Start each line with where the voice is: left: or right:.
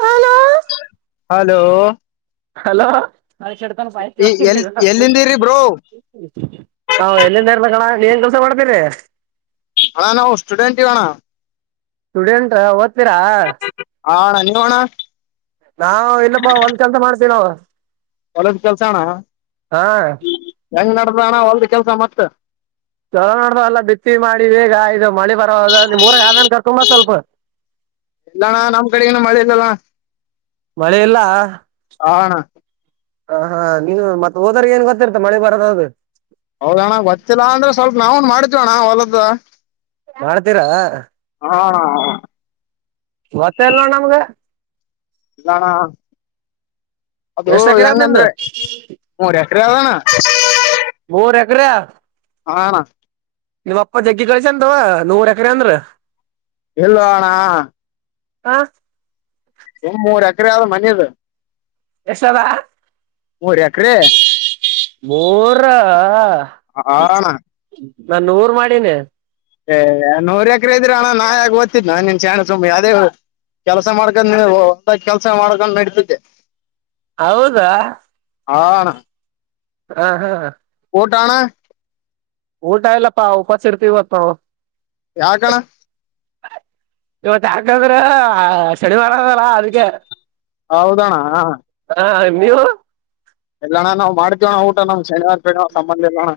right: Hello
left: hello
right: hello ಹ
left: ಈ ಎಲ್ ಎಲ್ಲಿಂದಿರಿ ಬ್ರೋ
right: ಹ್ ಎಲ್ಲಿಂದ ಇರ್ನ ಕಣ ನೀನ್ ಕೆಲ್ಸ ಮಾಡ್ತೀರಿ
left: ಅಣ್ಣ ನಾವು ಸ್ಟೂಡೆಂಟ್ವಣ್ಣ
right: ಸ್ಟೂಡೆಂಟ್ ಓದ್ತೀರಾ
left: ಹಾಣ್ಣ ನೀವ ಹಣ್ಣ
right: ನಾವವು ಇಲ್ಲಪ್ಪ ಒಂದ್ ಕೆಲ್ಸ ಮಾಡ್ತೀ ನ
left: ಒಳ್ಳದ ಕೆಲ್ಸ ಅಣ್ಣ
right: ಹಾ
left: ಹೆಂಗ್ ನಡ್ದ ಅಣ್ಣ ಒಳದ ಕೆಲ್ಸ ಮತ್ತ
right: ಚೊಲೋ ನೋಡ್ದ ಅಲ್ಲ ಬಿತ್ತಿ ಮಾಡಿ ಬೇಗ ಆಯದು ಮಳೆ ಬರದು ಮೂರ ಆದನ್ ಕರ್ ತುಂಬಾ ಸ್ವಲ್ಪ
left: ಇಲ್ಲ ನಮ್ ಕಡೆ ಏನು ಮಳೆ ಇಲ್ಲ
right: ಮಳೆ ಇಲ್ಲಾ
left: ಹಾ ಅಣಾ
right: ಹ ಹಾ ನೀವು ಮತ್ ಓದೋರಿಗ್ ಏನ್ ಗೊತ್ತಿರ್ತ ಮಳೆ ಬರದ ಅದು
left: ಹೌದಣ ಗೊತ್ತಿಲ್ಲ ಅಂದ್ರೆ ಸ್ವಲ್ಪ ನಾವು ಮಾಡ್ತವಿ ಅಣ್ಣ ಹೊಲದ್ದ
right: ಮಾಡ್ತೀರಾ
left: ಹಾ ಹ ಹ
right: ಗೊತ್ತೇಲ್ವಾ ನಮ್ಗೆ
left: ಇಲ್ಲಣ ಅದು
right: ಎಷ್ಟ್ ಎಕರೆ ಅದ್ ನಿಮ್ದು
left: ಹೆಂಗಂದ್ರೆ ಮೂರ ಎಕರೆ ಆದಣ್ಣ
right: ಮೂರ್ ಎಕ್ರೆ
left: ಹಾ ಅಣ
right: ನಿಮ್ಮಪ್ಪ ಜಗ್ಗಿ ಗಳಿಸಿ ಆನ ತಗೋ ಮೂರು ಎಕರೆ ಅಂದ್ರ
left: ಇಲ್ಲೋಣ
right: ಹ
left: ಸುಮ್ ಮೂರ್ ಎಕರೆ ಆದ್ ಮನಿದು
right: ಎಷ್ಟದ
left: ಮೂರ್ ಎಕ್ರೆ
right: ಮೂರ್ರ
left: ಹಾ ಅಣ್ಣ
right: ನಾ ನೂರ್ ಮಾಡೀನಿ
left: ಏ ನೂರ್ ಎಕ್ರೆ ಇದ್ರ ಅಣ್ಣಾ ನಾಕ್ ಓದ್ತಿದ್ದೆ ನಿನ್ ಶ್ಯಾನೆ ಸುಮ್ಮ ಯಾವದೇ ಕೆಲ್ಸ ಮಾಡ್ಕೊಂತೀನಿ ಒತ್ತಾಗಿ ಕೆಲ್ಸ ಮಾಡ್ಕೊಂಡ್ ನಡತೆ
right: ಹೌದಾ
left: ಹಾ ಅಣ್ಣ
right: ಹಾ ಹಾ
left: ಊಟ ಅಣ್ಣ
right: ಊಟ ಇಲ್ಲಪ್ಪಾ ಉಪಾಸ ಇರ್ತಿವಿ ಇವತ್ ನಾವು
left: ಯಾ ಕಣ
right: ಇವತ್ ಯಾಕಾದ್ರೆ ಶನಿವಾರ ಅದಲ್ಲ ಅದ್ಕ್ಕೆ
left: ಹೌದಾ ಅಣ್ಣ
right: ಹಾ ಹಾ ನೀವು
left: ಇಲ್ಲಣ್ಣ ನಾವ್ ಮಾಡ್ತವಿ ಅಣ್ಣ ಊಟ ನ್ ಶನಿವಾರ ಸಂಬಂಧ ಇಲ್ಲೋಣ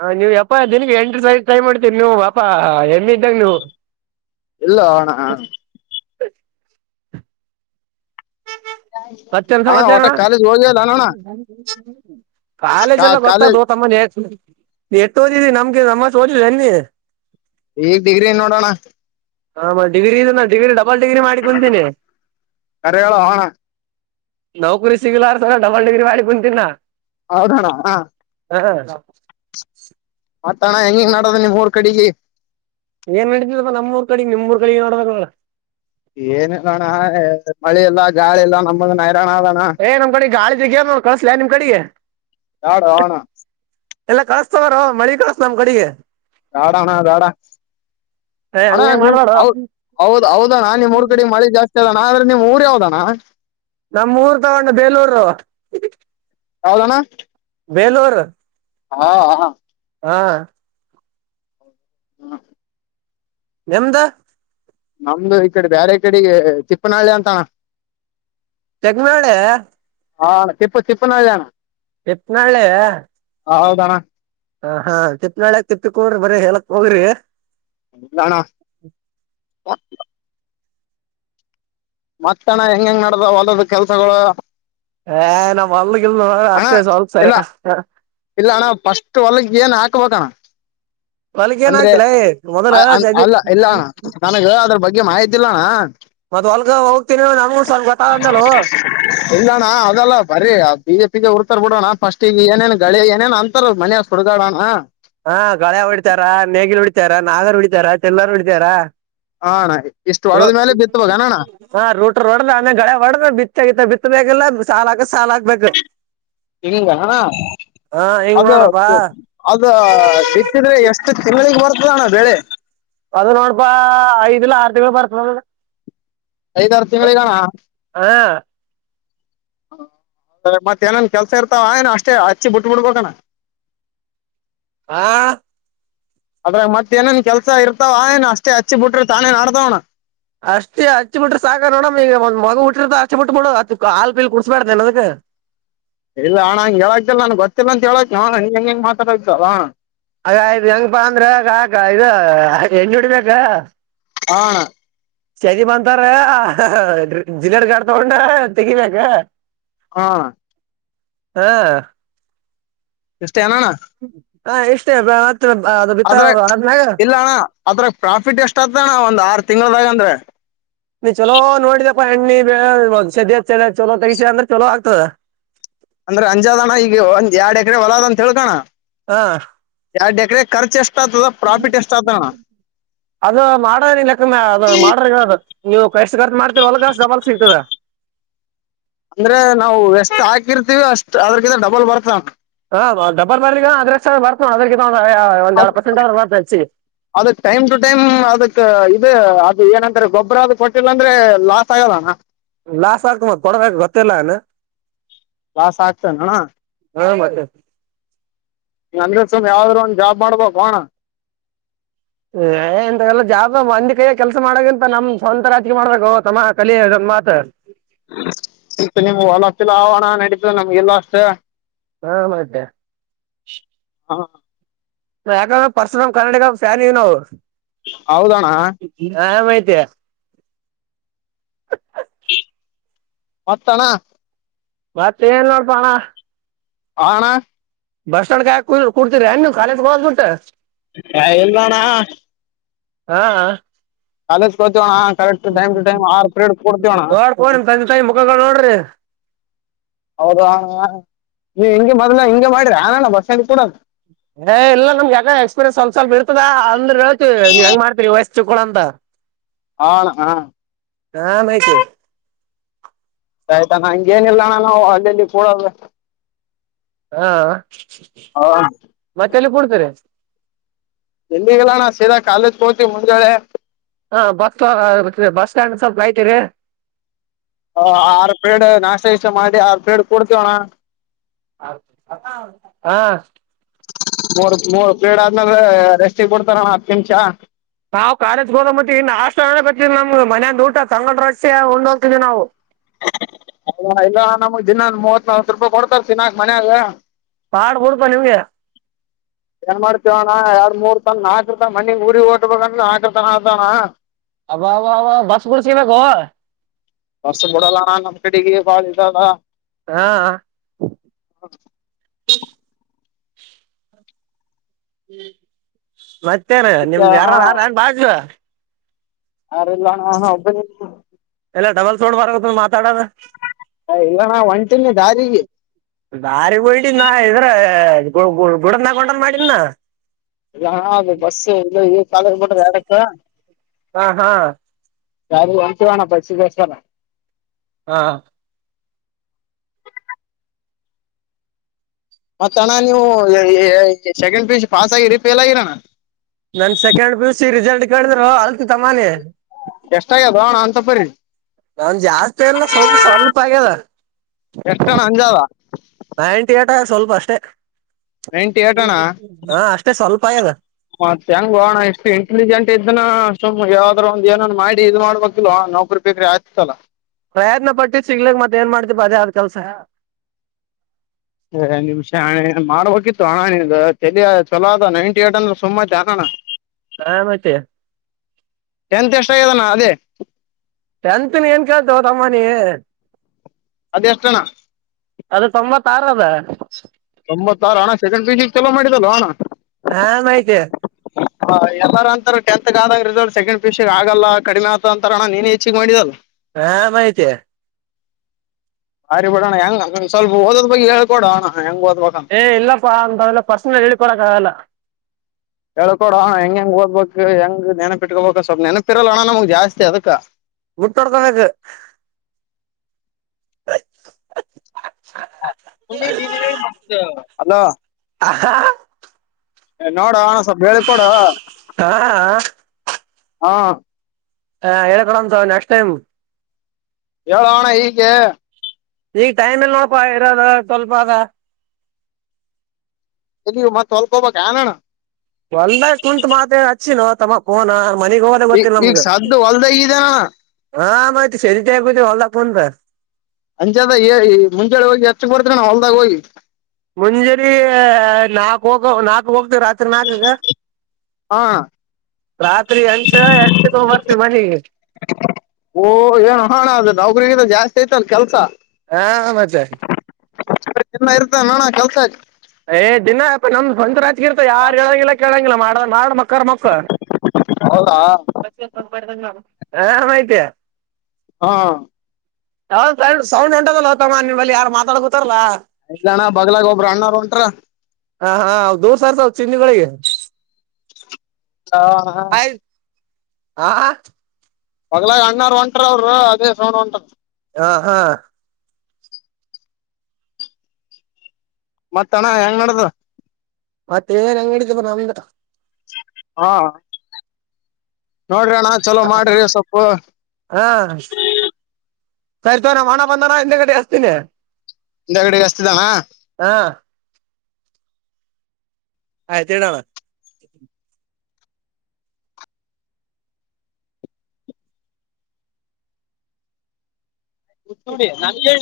right: ಹಾಂ ನೀವು ಯಪ್ಪ ದಿನಕ್ಕೆ ಎಂಟ ಸರಿ ಗೆ ಟ್ರೈ ಮಾಡ್ತೀರಿ ನೀವು ಎಪ ಎಣ್ಣ ಇದ್ದಾಗ ನೀವು
left: ಇಲ್ಲ ಹೊ ಅಣ್ಣ ಹ
right: ಹ ಮತ್ತೇನ ಏನು ಸಮಾಚಾರ
left: ಒಟ್ಟ
right: ಅಣ್ಣ
left: ಕಾಲೇಜ್ ಹೋಗಿಲ್ಲ ಅಣ್ಣ
right: ಕಾಲೇಜ ಎಲ್ಲ
left: ಕಾಲೇಜ್
right: ಗೊತ್ತಾದ ತಮ್ಮ ಯಾಕ್ ಸುಮ್ನೆ ನೀ ಎಟ್ಟು ಓದಿದೀರಿ ನಮಗಿಂತ ನಮ್ಮಟೊ ಓದಿದೆ ಏನ್ ನಿ
left: ಈಗ್ ಡಿಗ್ರಿ ನೋಡೋಣ
right: ಹ ಮ ಡಿಗ್ರಿ ಇದು ನಾ ಡಿಗ್ರಿ ಡಬಲ್ ಡಿಗ್ರಿ ಮ ಬಂದೀನಿ
left: ಕರೆ ಹೇಳೋ ಅಣ್ಣ
right: ನೌಕರಿ ಸಿಗ್ಲಾರ ಸಲ ಡಲ್ ಡಿಗ್ರಿ ಮಾಡಿ ಬಂದೀನಿ
left: ಹೌದಣ ಹ ಮತ್ತ ಅಣ ಎನ್ನು ಹೆಣ್ಣು ಹೆಂಗಿಂಗ ನಡದು ನಿಮ್ ಊರ್ ಕಡೆಗೆ
right: ಏನ್ ನಡತಿದದ ನಮ್ಮೂಊ ಕಡೆಿಗೆ ನಿಮ್ಮ್ೂ ಕಡೆ ನೋಡಬೇಕೋ
left: ಏನಲ್ಲೋಣ ಮಳಿ ಎಲ್ಲ ಗಾಳಿ ಎಲ್ಲ ನಮ್ಮದು ನೈರಾಣ ಆದ
right: ಏ ನಮ್ ಕಡೆ ಗಾಳಿ ಜಗ್ಯ ಕಳಸಲ ನಿಮ್ ಕಡೆಗೆ
left: ಬ್ಯಾಡ ಅಣ್ಣ
right: ಎಲ್ಲ ಕಾಸ್ತವಾರ ಮಳಿ ಕಸ್ತ್ ನಮ್ ಕಡೆಗೆ
left: ದಾಡಣ್ಣ ದಾಡ
right: ಏ
left: ಹಣ
right: ಹಂಗೆ
left: ನಿಮ
right: ಮಾಡ್ಬ್ಯಾಡೋ
left: ಹೌದ್ ಹೌದಾ ನಾ ನಿ್ರ್ ಕಡೆ ಮಾಡಳಿ ಜಾಸ್ತಿ ಣ ಆದ್ರೆಮ್ ಊರು ಯಾವ್ದಣ್ಣ
right: ನಮ್ಮ್ ಊರ್ ತಗೊಂಡ ಬೇಲೂರು
left: ಹೌದನ್ನ
right: ಬೇಲೂರ್
left: ಹಾ ಹಾ
right: ಹಾ
left: ಹ್ಮ
right: ಎಮ್ದ
left: ನಮ್ದು ಈ ಕಡೆ ಬೇರೆ ಕಡೆಗೆ ತಿಪ್ಪನಹಳ್ಳಿ ಅಂತಾನ
right: ಚೆಕ್ಮಾಳೆ
left: ಹಾ ತಿಪ್ಪ ತಿಿಪ್ಪನಳ
right: ಟಪ್ಪನಾಳೆ
left: ಹ ಹೌದಣ್ಣ
right: ಹ ಹಾ ತಿಪ್ಪನಾಾಳ್ಯಕ್ ತಿಪ್ಪಿ ಕೋ್ರಿರರಿ ಹೇಳಲಕ್ ಹೋಗ್ರಿ
left: ಣ ಮತ್ತಣ ಹೆಂಗ ಹೆಂಗ್ ನಡ್ದ ಹೊಲದ್ ಕೆಲ್ಸಗಳು
right: ಏ ನಮ್ ಅಲ್ಗಿಲ್ ನೋ
left: ಅಣ್ಣ
right: ಅಷ್ಟೇ ಸವಲ್ ಸರಿ
left: ಇಲ್ಲ ಇಲ್ಲ ಅಣ್ಣ ಫಸ್ಟ್ ಹೊಲಗ್ ಏನ್ ಹಾಕ್ಬೇಕ ಅಣ್ಣ
right: ಹೊಲ್ಗ ಏನ್
left: ಅಂದ್ರೆ
right: ಆಗ್ತಿಲ್ಲ ಮೊದಲ
left: ಅ ಅ
right: ಜಗಿ
left: ಅಲ್ಲ ಇಲ್ಲಣ್ಣ ನನಗ ಅದ್ರ ಬಗ್ಗೆ ಮಾಹಿತಿಲ್ಲಣ
right: ಮತ್ತ ಹೊಲ್ಗ ಹೋಗ್ತೀನಿ ನನ್ಗೂಡ್ ಸ್ವಲ್ಪ ಗೊ ಅಂದಲ್
left: ಇಲ್ಲಣ್ಣ ಅದಲ್ಲ ಬರಿೀ ಬಿ ಜೆ ಪ ಿಗೆ ಉುರ್ತರ್ ಬಿಡೋಣ ಫಸ್ಟ್ ಈಗ ಏನೇನ್ ಗಳಿ ಏನೇನ್ ಅಂತಾರ ಮನೆಯ ಹುಗಾೋಣ
right: ಹಾ ಗಳೆ ಹೊಡಿತಾರ ನೇಗಿಲು ಹೊಡಿತಾರ ನಾಗರ್ ಹೊಡಿತಾರ ಚೆಲ್ಲರು ಹೊಡಿತಾರ
left: ಹಣ ಇಷ್ಟು ಹೊಡದ ಮೇಲೆ ಬಿತ್ುವಾಗಣಣ್ಣ
right: ಹಾ ರೂಟರ್ ಒಡ್ದ್ ಆಮೇ ಗಳೆ ಹೊಡದ ಬಿತ್ತ ಆಗತ್ತ ಬಿತ್ಬೇಕೇಕಿಲ್ಲಾ ಸಾಾಲ ಹಾಕದ ಸಾಾಲ ಹಾಕ್ಬೇಕ್ರಿ
left: ಇಂಗ ಹಣ
right: ಹಾ ಹಿಂಗ್
left: ಅದು
right: ನೋಡಪ್ಪಾ
left: ಅದ ಸಿಕ್ಕಿದ್ರೆ ಎಷ್ಟು ತಿಂಗಳಿಗೆ ಬರ್ತದಣ್ಣ ಬೆಳೆ
right: ಅದ ನೋಡಪಾ ಐದ್ಲ ಆರ್ ದಿವ ಬರ್ತ
left: ಐದಾರು ತಿಂಗಳಿಗಣ
right: ಹಾ
left: ಮತ್ತತ್ ಏನನ್ ಕೆಲ್ಸ ಇರ್ತಾವ ಏನ ಅಷ್ಟೇ ಹಚ್ಚಿ ಬಿಟ್ ಬಿಡ್ಬಾನ [inaudible]
right: ಹಾ
left: ಅದ್ರ ಮತ್ತತ್ ಏನೇನ್ ಕೆಲ್ಸ ಇರ್ತಾವ ಏನ್ ಅಷ್ಟೇ ಹಚ್ಚಿ ಬಿಟ್ರೆ ತಾನೇ ಮಾಡಡ್ತವಣ
right: ಅಷ್ಟೇ ಹಚ್ಚಿ ಬಿಟ್ರೆ ಸಾಕ ನೋಡಮ ಈಗ ಒಂದ ಮಗ ಬಿಟ್ಟಿ್ರ ಅಚ್ಚಿ ಬಿಟ್ಬ ಬಿಡು ಅ ಹಾಲ್ ಪೀಲ್ ಕುಡಸಬಡ್ದನೆ ಅದಕ್
left: ಇಲ್ಲ ಹಣ್ಣ ಹಂಗಗೆ ಹೇಳಕ್ತಿಲ್ಲ ನನ್ ಗೊತ್ತಿಲ್ಲ ಅಂತ ಹೇಳಕ್ ಹೆಂಗ ಹೆಂಗ ಮಾತಾಡತಲ್ಲ
right: ಅ ಆಯ್ ಹೆಂಗಪ್ಪಾ ಅಂದ್ರೆಾಕ ಇದು ಹೆಂಜುಡಿಬೇಕ
left: ಹಾ
right: ಸಜಿ ಬಂತಾರ ಜಿಲಡ್ ಗಾಡ್ ತಗೊಂಡ ತೆಗಿಬೇಕ
left: ಹಾ
right: ಹಾ
left: ಎಷ್ಟೇ [unintelligible] ಅದ್ರಾಗ
right: [unintelligible]
left: ಇಲ್ಲ ಅಣ್ಣಾ. ಅದ್ರಾಗ ಪ್ರಾಫಿಟ್ ಎಷ್ಟ ಆತ ಅಣ್ಣಾ ಒಂದ ಆರ್ ತಿಂಗಳದಾಗ ಅಂದ್ರ.
right: ನೀ ಚಲೋ ನೋಡಿದಪ್ಪಾ [unintelligible] ಚಲೋ ತಗಸಿ ಅಂದ್ರ ಚಲೋ ಆಗ್ತದ.
left: ಅಂದ್ರೆ ಅಂಜದ ಅಣ್ಣ ಈಗ ಒಂದ್ ಎರಡ್ ಎಕರೆ ಹೊಲದ ಅಂತ ಹೇಳ್ಕೋಣ.
right: ಹಾ
left: ಯಾಡ್ ಎಕರೆ ಖರ್ಚ್ ಎಷ್ಟ್ ಆಗ್ತದ ಪ್ರಾಫಿಟ್ ಎಷ್ಟ್ ಆಗ್ತದಣ್ಣ
right: ಅದು ಮಾಡ [unintelligible] ನೀವು [unintelligible] ಡಬಲ್ ಸಿಗ್ತದ.
left: ಅಂದ್ರೆ ನಾವು ಎಷ್ಟ್ ಹಾಕಿರ್ತಿವಿ ಅಷ್ಟ್ ಅದ್ರಕಿಂತ ಡಬಲ್ ಬರ್ತ್ ಅಣ್ಣಾ.
right: ಹಾ ಡಬ್ಬಲ್
left: ಅದು
right: [unintelligible]
left: ಅದಕ್ ಟೈಮ್ ಟು ಟೈಮ್ ಅದಕ್ ಇದು ಅದು ಏನಂದ್ರ ಗೊಬ್ಬರ ಅದು ಕೊಟ್ಟಿಲ್ಲ ಅಂದ್ರೆ ಲಾಸ್ ಆಗಲ್ಲ ಅಣ್ಣಾ.
right: ಲಾಸ್ [unintelligible]
left: ಲಾಸ್ ಆಗ್ತಾನ ಅಣ್ಣಾ.
right: ಹಾ ಮತ್ತೆ.
left: ನಂಗೆ [unintelligible] ಯಾವ್ದರೆ ಒಂದ್ ಜಾಬ್ ಮಾಡ್ಬೇಕೊ ಅಣ್ಣಾ.
right: ಏ ಇಂತವೆಲ್ಲಾ ಜಾಬ ಮಂದಿ ಕೈಯಾಗ ಕೆಲ್ಸ ಮಾಡಕ್ಕಿಂತ ನಮ್ ಸ್ವಂತ ರಾಜಕಿಯಾ ಮಾಡಬೇಕೋ ತಮ್ಮ ಕಲಿ ಇದೊಂದು ಮಾತ.
left: ಇತ್ತ ನಿಮ್ಗ ಹೊಲ [unintelligible] ನಡೀತ ನಮಗಿಲ್ಲ ಅಷ್ಟ.
right: ಹಾ ಮತ್ತೆ.
left: ಹಾ
right: ಯಾಕಂದ್ರ [unintelligible]
left: ಹೌದಾ ಅಣ್ಣಾ.
right: ಹಾ ಮತ್ತೆ.
left: ಮತ್ತ್ ಅಣ್ಣಾ.
right: ಮತ್ತ ಏನಿಲ್ಲ ನೋಡಪಾ ಅಣ್ಣಾ.
left: ಹಾ ಅಣ್ಣಾ.
right: ಬಸ್ಟ್ಯಾಂಡ್ [unintelligible] ಕುಡ್ತಿರಾ ನೀವು ಕಾಲೇಜ ಹೋಗೋದ ಬಿಟ್ಟ.
left: ಹೇ ಇಲ್ಲ ಅಣ್ಣಾ.
right: ಹಾ ಹ.
left: ಕಾಲೇಜ್ ಹೋಗ್ತೀವಣ್ಣ ಕರೆಕ್ಟ್ ಟೈಮ್ ಟು ಟೈಮ್ ಆರ್ ಪಿರಿಯಡ್ ಕೊಡ್ತೀವಣ್ಣ
right: [unintelligible]
left: ಹೌದೋ ಅಣ್ಣಾ ನೀ ಹಿಂಗೆ ಮದ್ಲ ಹಿಂಗೆ ಮಾಡ್ರಿಯ ಏನ್ ಬಸ್ಟ್ಯಾಂಡ್ [unintelligible]
right: ಎ ಇಲ್ಲ ನಮ್ಗೆ ಯಾಕ್ ಎಕ್ಸ್ಪೀರಿಯನ್ಸ್ ಸ್ವಲ್ಪ ಸ್ವಲ್ಪ ಇರ್ತದ ಅಂದ್ರೆೇಳ್ತಿ ಹೆಂಗ ಮಾಡ್ತಿರಿ ವಯಸ್ ಚಿಕ್ಕಳ ಅಂತ.
left: ಹಾ ಅಣ್ಣಾ ಹ.
right: ಹಾ [unintelligible]
left: ಆಯ್ತ್ ಅಣ್ಣಾ ಹಂಗೇನ್ ಇಲ್ಲಾ ಅಣ್ಣಾ [unintelligible]
right: ಹಾ
left: ಹಾ
right: ಮತ್ತೆ ಎಲ್ಲಿ ಕೂಡ್ತಿರಿ.
left: ಎಲ್ಲಿಗ್ ಇಲ್ಲಾ ಅಣ್ಣ ಸೀದಾ ಕಾಲೇಜ್ ಹೋಗ್ತೀವಿ ಮುಂಜಾಳೆ.
right: ಹಾ [unintelligible]
left: ಹ ಆರ್ ಪ್ರೀಡ್ ನಾಷ್ಟಾ ಇಷ್ಟ ಮಾಡಿ ಆರ್ ಪ್ರೀಡ್ ಕೊಡ್ತೀವಿ ಅಣ್ಣಾ.
right: ಹಾ
left: ಮೂರ್ ಮೂರ್ ಪ್ರೀಡ್ ಆದ್ಮೇಲೆ ರೆಸ್ಟಿಗೆ ಬಡ್ತಾರ ಅಣ್ಣಾ ಹತ್ತು ನಿಮಿಷ.
right: ನಾವ್ ಕಾಲೇಜಗೆ [unintelligible] ಮನ್ಯಾಂದ್ ಊಟ ತಂಗಳ್ ರೊಟ್ಟಿ ಉಂಡ್ ಹೋಗ್ತೀದು ನಾವು.
left: ಅ ಇಲ್ಲ ನಮಗ್ ದಿನ ಮೂವತ್ ನಲ್ವತ್ ರೂಪಾಯಿ ಕೊಡ್ತಾರ ತಿನಾಕ್ ಮನ್ಯಾಗ
right: ಪಾಡ್ ಬಿಡುಪ ನಿಮ್ಗೆ
left: ಏನ್ ಮಾಡ್ತೀವಣ್ಣ ಎರಡು ಮೂರ್ ತನ ನಾಕು ತನ ಮನಿಗ್ ಊರಿ ಟ್ಬೇಕಂದ್ರ ನಾಲ್ಕರ ತನ ಆತ ಅಣ್ಣ
right: ಅಬ್ ಬಾ ಬಾ ಅವ ಬಸ್ ಬಿಸ್ಬೇಕು
left: ವರ್ಸ ಬಿಡಲ್ಲ ನಮ್ಮ್ ಕಡೆಗೆ ಬಾಳ ಇದ್ದದ
right: ಹಾ
left: ಹ
right: ಹ್ಮ ಮತ್ತೇನ್
left: ಅದಕ್ಕೆ
right: ನಿಮ್ದ
left: ಅಣ್ಣ
right: ಯಾರಾರ ಯಾರ ನನ್ ಬಾಜು
left: ಯಾರು ಇಲ್ಲ ಅಣ್ಣ ಒಬ್ಬನೇ ಇದೀನಿ
right: ಎಲ್ಲಾ ಡಬಲ್ಸ್ ಸೌಂಡ್ ಬರ್ತ್ತ ಮಾತಾಡದ
left: ಹ ಇಲ್ಲ ನಾ ಒಂಟಿನ ದಾರಿಗೆ
right: ದಾರಿಗೆ ಹೊಂಟಿ ಇದ್ರ ಗುಡ ನಗೊಂಡ್ ಮಾಡಿದನ
left: ಇಲ್ಲಾ ಅದು ಬಸ್ ಇಲ್ಲ ಕಧ ಬಿಟ್ರ ಆಡಕ್ಕ
right: ಹಾ ಹಾ
left: ಯ ಹೂಂಟಿವ್ ಅಣ್ಣ ಬಸ್ ರೆಸುಶ್ ಅದ
right: ಹಾ
left: ಮತ್ತ ಅಣ್ಣ ನೀವು ಸೆಕೆಂಡ್ ಪೀಜ್ ಪಾಸ್ ಆಗಿ ರಿಫೇಲ್ ಆಗಿರಣ್ಣ
right: ನನ್ ಸೆಕೆಂಡ್ ಪಿ ಸಿ ರಿಸಲ್ಟ್ ಕೇಳಿದ್ರು ಅಲ್ತ್ ತಮ್ಮಾನಿ
left: ಎಷ್ಟ ಆಗ ಬೋಣ ಅಂತಪ್ಪ್ರಿ
right: ನನ್ ಜಾಸ್ತಿ ಎಲ್ಲ ಸ್ವಲ್ಪ ಸ್ವಲ್ಪ ಆಗ್ಯಲ್ಲ
left: ಎಷ್ಟ ಅಣ್ಣ ಅಂಜಾದ
right: ನ ಎಂಟ ಆಟ ಸ್ವಲ್ಪ ಅಷ್ಟೇ
left: ನೈಂಟಿ ಏಟ್ ಅಣ್ಣ
right: ಹಾ ಅಷ್ಟೇ ಸ್ವಲ್ಪ ಇದ
left: ಮತ್ತ ಹೆಂಗ್ ಬೋಣ ಇಷ್ಟು ಇಂಟೆಲಿಜೆಂಟ್ ಇದನ ಸುಮ್ ಯಾವ್ದ ಒಂದ ಏನ್ ಮಾಡಿ ಇ್ ಮಾಡ್ಬೇಕಿಲ್ವ ನೌಕರಿ ಬೇಕ್ರೆ ಆಯ್ತಲ್ಲ
right: ಪ್ರಯತ್ನ ಪಟ್ಟ ಸಿಗ್ಲ ಮತ್ತ್ತ ಏನ್ ಮಾಡ್ತತಿವಿ ಬದ ಆದ್ ಕೆಲ್ಸ
left: ಏ ನಿಮಿಷಣ ಮಾಡ್ಬೇಕಿತ್ತು ಅಣಣ ಚಲ ಚಲೋ ಅದ ನೈಂಟಿ ಏಟ್ ಅಂದ್ರೆ ಸುಮ್ಮತ್ತ ಅಣಣ
right: ಹ ಮತ್ತ
left: ಎಂತ ಎಷ್ಟ ಆಗದಾನ ಅದೇ
right: ಟೆಂತ್ ಏನ್ ಕೇಳ್ತವ ಅಮ್ಮನಿ
left: ಅದೆ ಎಷ್ಟಣ್ಣ
right: ಅದು ತೊಂಬತ್ತ ಆರ ಅದ
left: ತಂಬತ್ತಾರು ಹಣ ಸೆಕೆಂಡ್ ಪಿಸಿಕ್ ಚಲೋ ಮಾಡಿದಲ್ವ ಹಣ
right: ಹಾ ಮಾಹಿತ
left: ಎಲ್ಲಾರ ಅಂತಾರ ಟಂತ್ಗ ಆದಂಗ ರಿಸಲ್ಟ್ ಸೆಕಂಡ್ ಪಿಷನ್ ಆಗಲ್ಲ ಕಡಿಮೆ ಆತ ಅಂತಾರೋಣ ನೀನೇ ಹೆಚ್ಚಗ್ ಮಾಡಿದಲ್ಲ
right: ಹಾ ಮಾಹತಿ
left: ಅರಿ ಬಿಡಣ್ಣ ಹೆಂಗ ಸ್ವಲ್ಪ ಓದ ಬಗ್ಗೆ ಹಳ್ಕೊಣ ಹೆಂಗ ಓದ್ಬೇಕ
right: ಏ ಇಲ್ಲಪ್ಪಾ ಅಂತಲ್ಲ ಪರ್ಸನಲ್ ಹೇಳಿ ಕೊಡಕಲ್ಲ
left: ಹೇಳ್ಕೊಡಣ ಹೆಂಗ ಹೆಂಗ ಓದ್ಬೇಕು ಹೆಂಗ ನೆನಪಿಟ್ಕೋಬೇಕಕ್ ಸ್ವಲ್ಪ ನೆನಪಿರಲ್ಲೋಣ್ಣ ನಮಗ್ ಜಾಸ್ತಿ ಅದಕ್ಕ
right: ಬಿಟ್ಟರ್ತಬೇಕ ಆಯ್
left: ಅಲ
right: ಹ ಹಾ
left: ನೋಡ ಹಣಸವ ಹೇಳತೊಡ
right: ಹಾ
left: ಹಾ
right: ಹಂ ಹೇಳಳ್ಕಡಮ್ ಸ ನೆಕ್ಸ್ ಟೈಮ್
left: ಹೇಳೋಣ ಈಗೆ
right: ಈಗ ಮ ಇಲ್ಲ ಪ ಇರದ ತೊಲ್ಪಾಗ
left: ಎಲ್ಲಿ ಮತ್ತತ್ ಸ್ಲ್ಪೋಬೇಕಾಗಾಣೋಣ
right: ಒಲ್ಲ ಕುಂಂತು ಮಾತ ಅಚ್ಚಿನ ತಮ್ಮಫೋನ ಮನಿಗ ಹ
left: ಈ ಈಗ ಸದ್ದು ಹೊಲ್ದ್ದಾನ
right: ಹಾ ಮತ್ ಸರಿ ಜಗ ಹೊಲ್ಲದಫನ್ಂತ
left: ಅಂಜದ ಮುಂಜೆ ಹೋಗಿ ಎಷ್ಟಕ್ ಬರ್ತ್ರಿ ನಾವು ಹೊಲ್ದಾಗ ಹೋಗಿ
right: ಮುಂಜಾನೆ ನಾಲ್ಕು ಹೋಗ ನಾಲ್ಕು ಹೋಗ್ತವಿ ರಾತ್ರಿ ನಾಲ್ಕಗೆ
left: ಹಾ
right: ರಾತ್ರಿ ಅಂಷ ಎಂಟಗ ಬರ್ತೀವಿ ಮನನೆಗೆ
left: ಓಹ ಏನು ಹಣ ಅದ ನೌಕರಿಗಿಂದ ಜಾಸ್ತಿ ಐತಲ್ ಕೆಲ್ಸ
right: ಹಾ ಮಜಾ
left: ಚನ್ನ ಇರ್ತ ನೋಣ ಕಲ್ಸಾಗಿ
right: ಏ್ ದಿನಾ ನಮ್ ಸ್ವಂತ ರಾಜಕೀಯಂತ ಯಾರು ಹೇಳೋಂಗಿಲ್ಲ ಕೇಳಂಗಿಲ್ಲ ಮಾಡ ಮಾಡ ಮಕ್ಕ ಮಕ್ಕ
left: ಹೌದಾ
right: ಹಾ ಮಾಹಿತಾ
left: ಹಾ
right: ಯ ಸೌಂಡ್ ಉಂಟದಲ್ಲತ್ತಮ್ಮ ನಿಮ್ಮಲ್ಲಿ ಯಾರ್ು ಮಾತಾಡ್ ಕೂತಾರಲ್ಲಾ
left: ಇಲ್ಲಣ್ಣ ಬಲಾಗ ಒಬ್ಬ್ರ ಅಣ್ಣ್ ಉಂಟ್ರ
right: ಹಾ ಹಾ ದೂರ್ ಸಾರ್ಸ ಚಿನ್ನಿಗಳಿಗೆ
left: ಹ ಹ
right: ಹಾ
left: ಪಗ್ಲಾಗ ಅಣ್ಣಾರ ಒಂಟರ ಅವರು ಅದೇ ಸೌೊಂಡ್ ಒಂಟರು
right: ಹಾ ಹಾ
left: ಮತ್ತ ಅಣ್ಣ ಹೆಂಗ್ ನಡ್ದ
right: ಮತ್ತೆ ಏನ್ ಅಂಗಡಿದ ಬ ನಮ್ದ
left: ಹಾ ನೋಡ್ರಿ ಅಣ್ಣ ಚಲೋ ಮಾಡ್ರಿ ಸ್ವಲ್ಪ
right: ಹಾ ಸರಿತವ ನ ಹಣ ಬಂದಾನ ಹಿಂದ ಗಡೆ ಹಸ್ತೀನಿ
left: ಹಿಂದಗಡೆಗೆಾಸ್ತಿದಾನ
right: ಹಾ ಆಯ್ತೇಡಾನ
left: ಡಿ ನಮಗೆ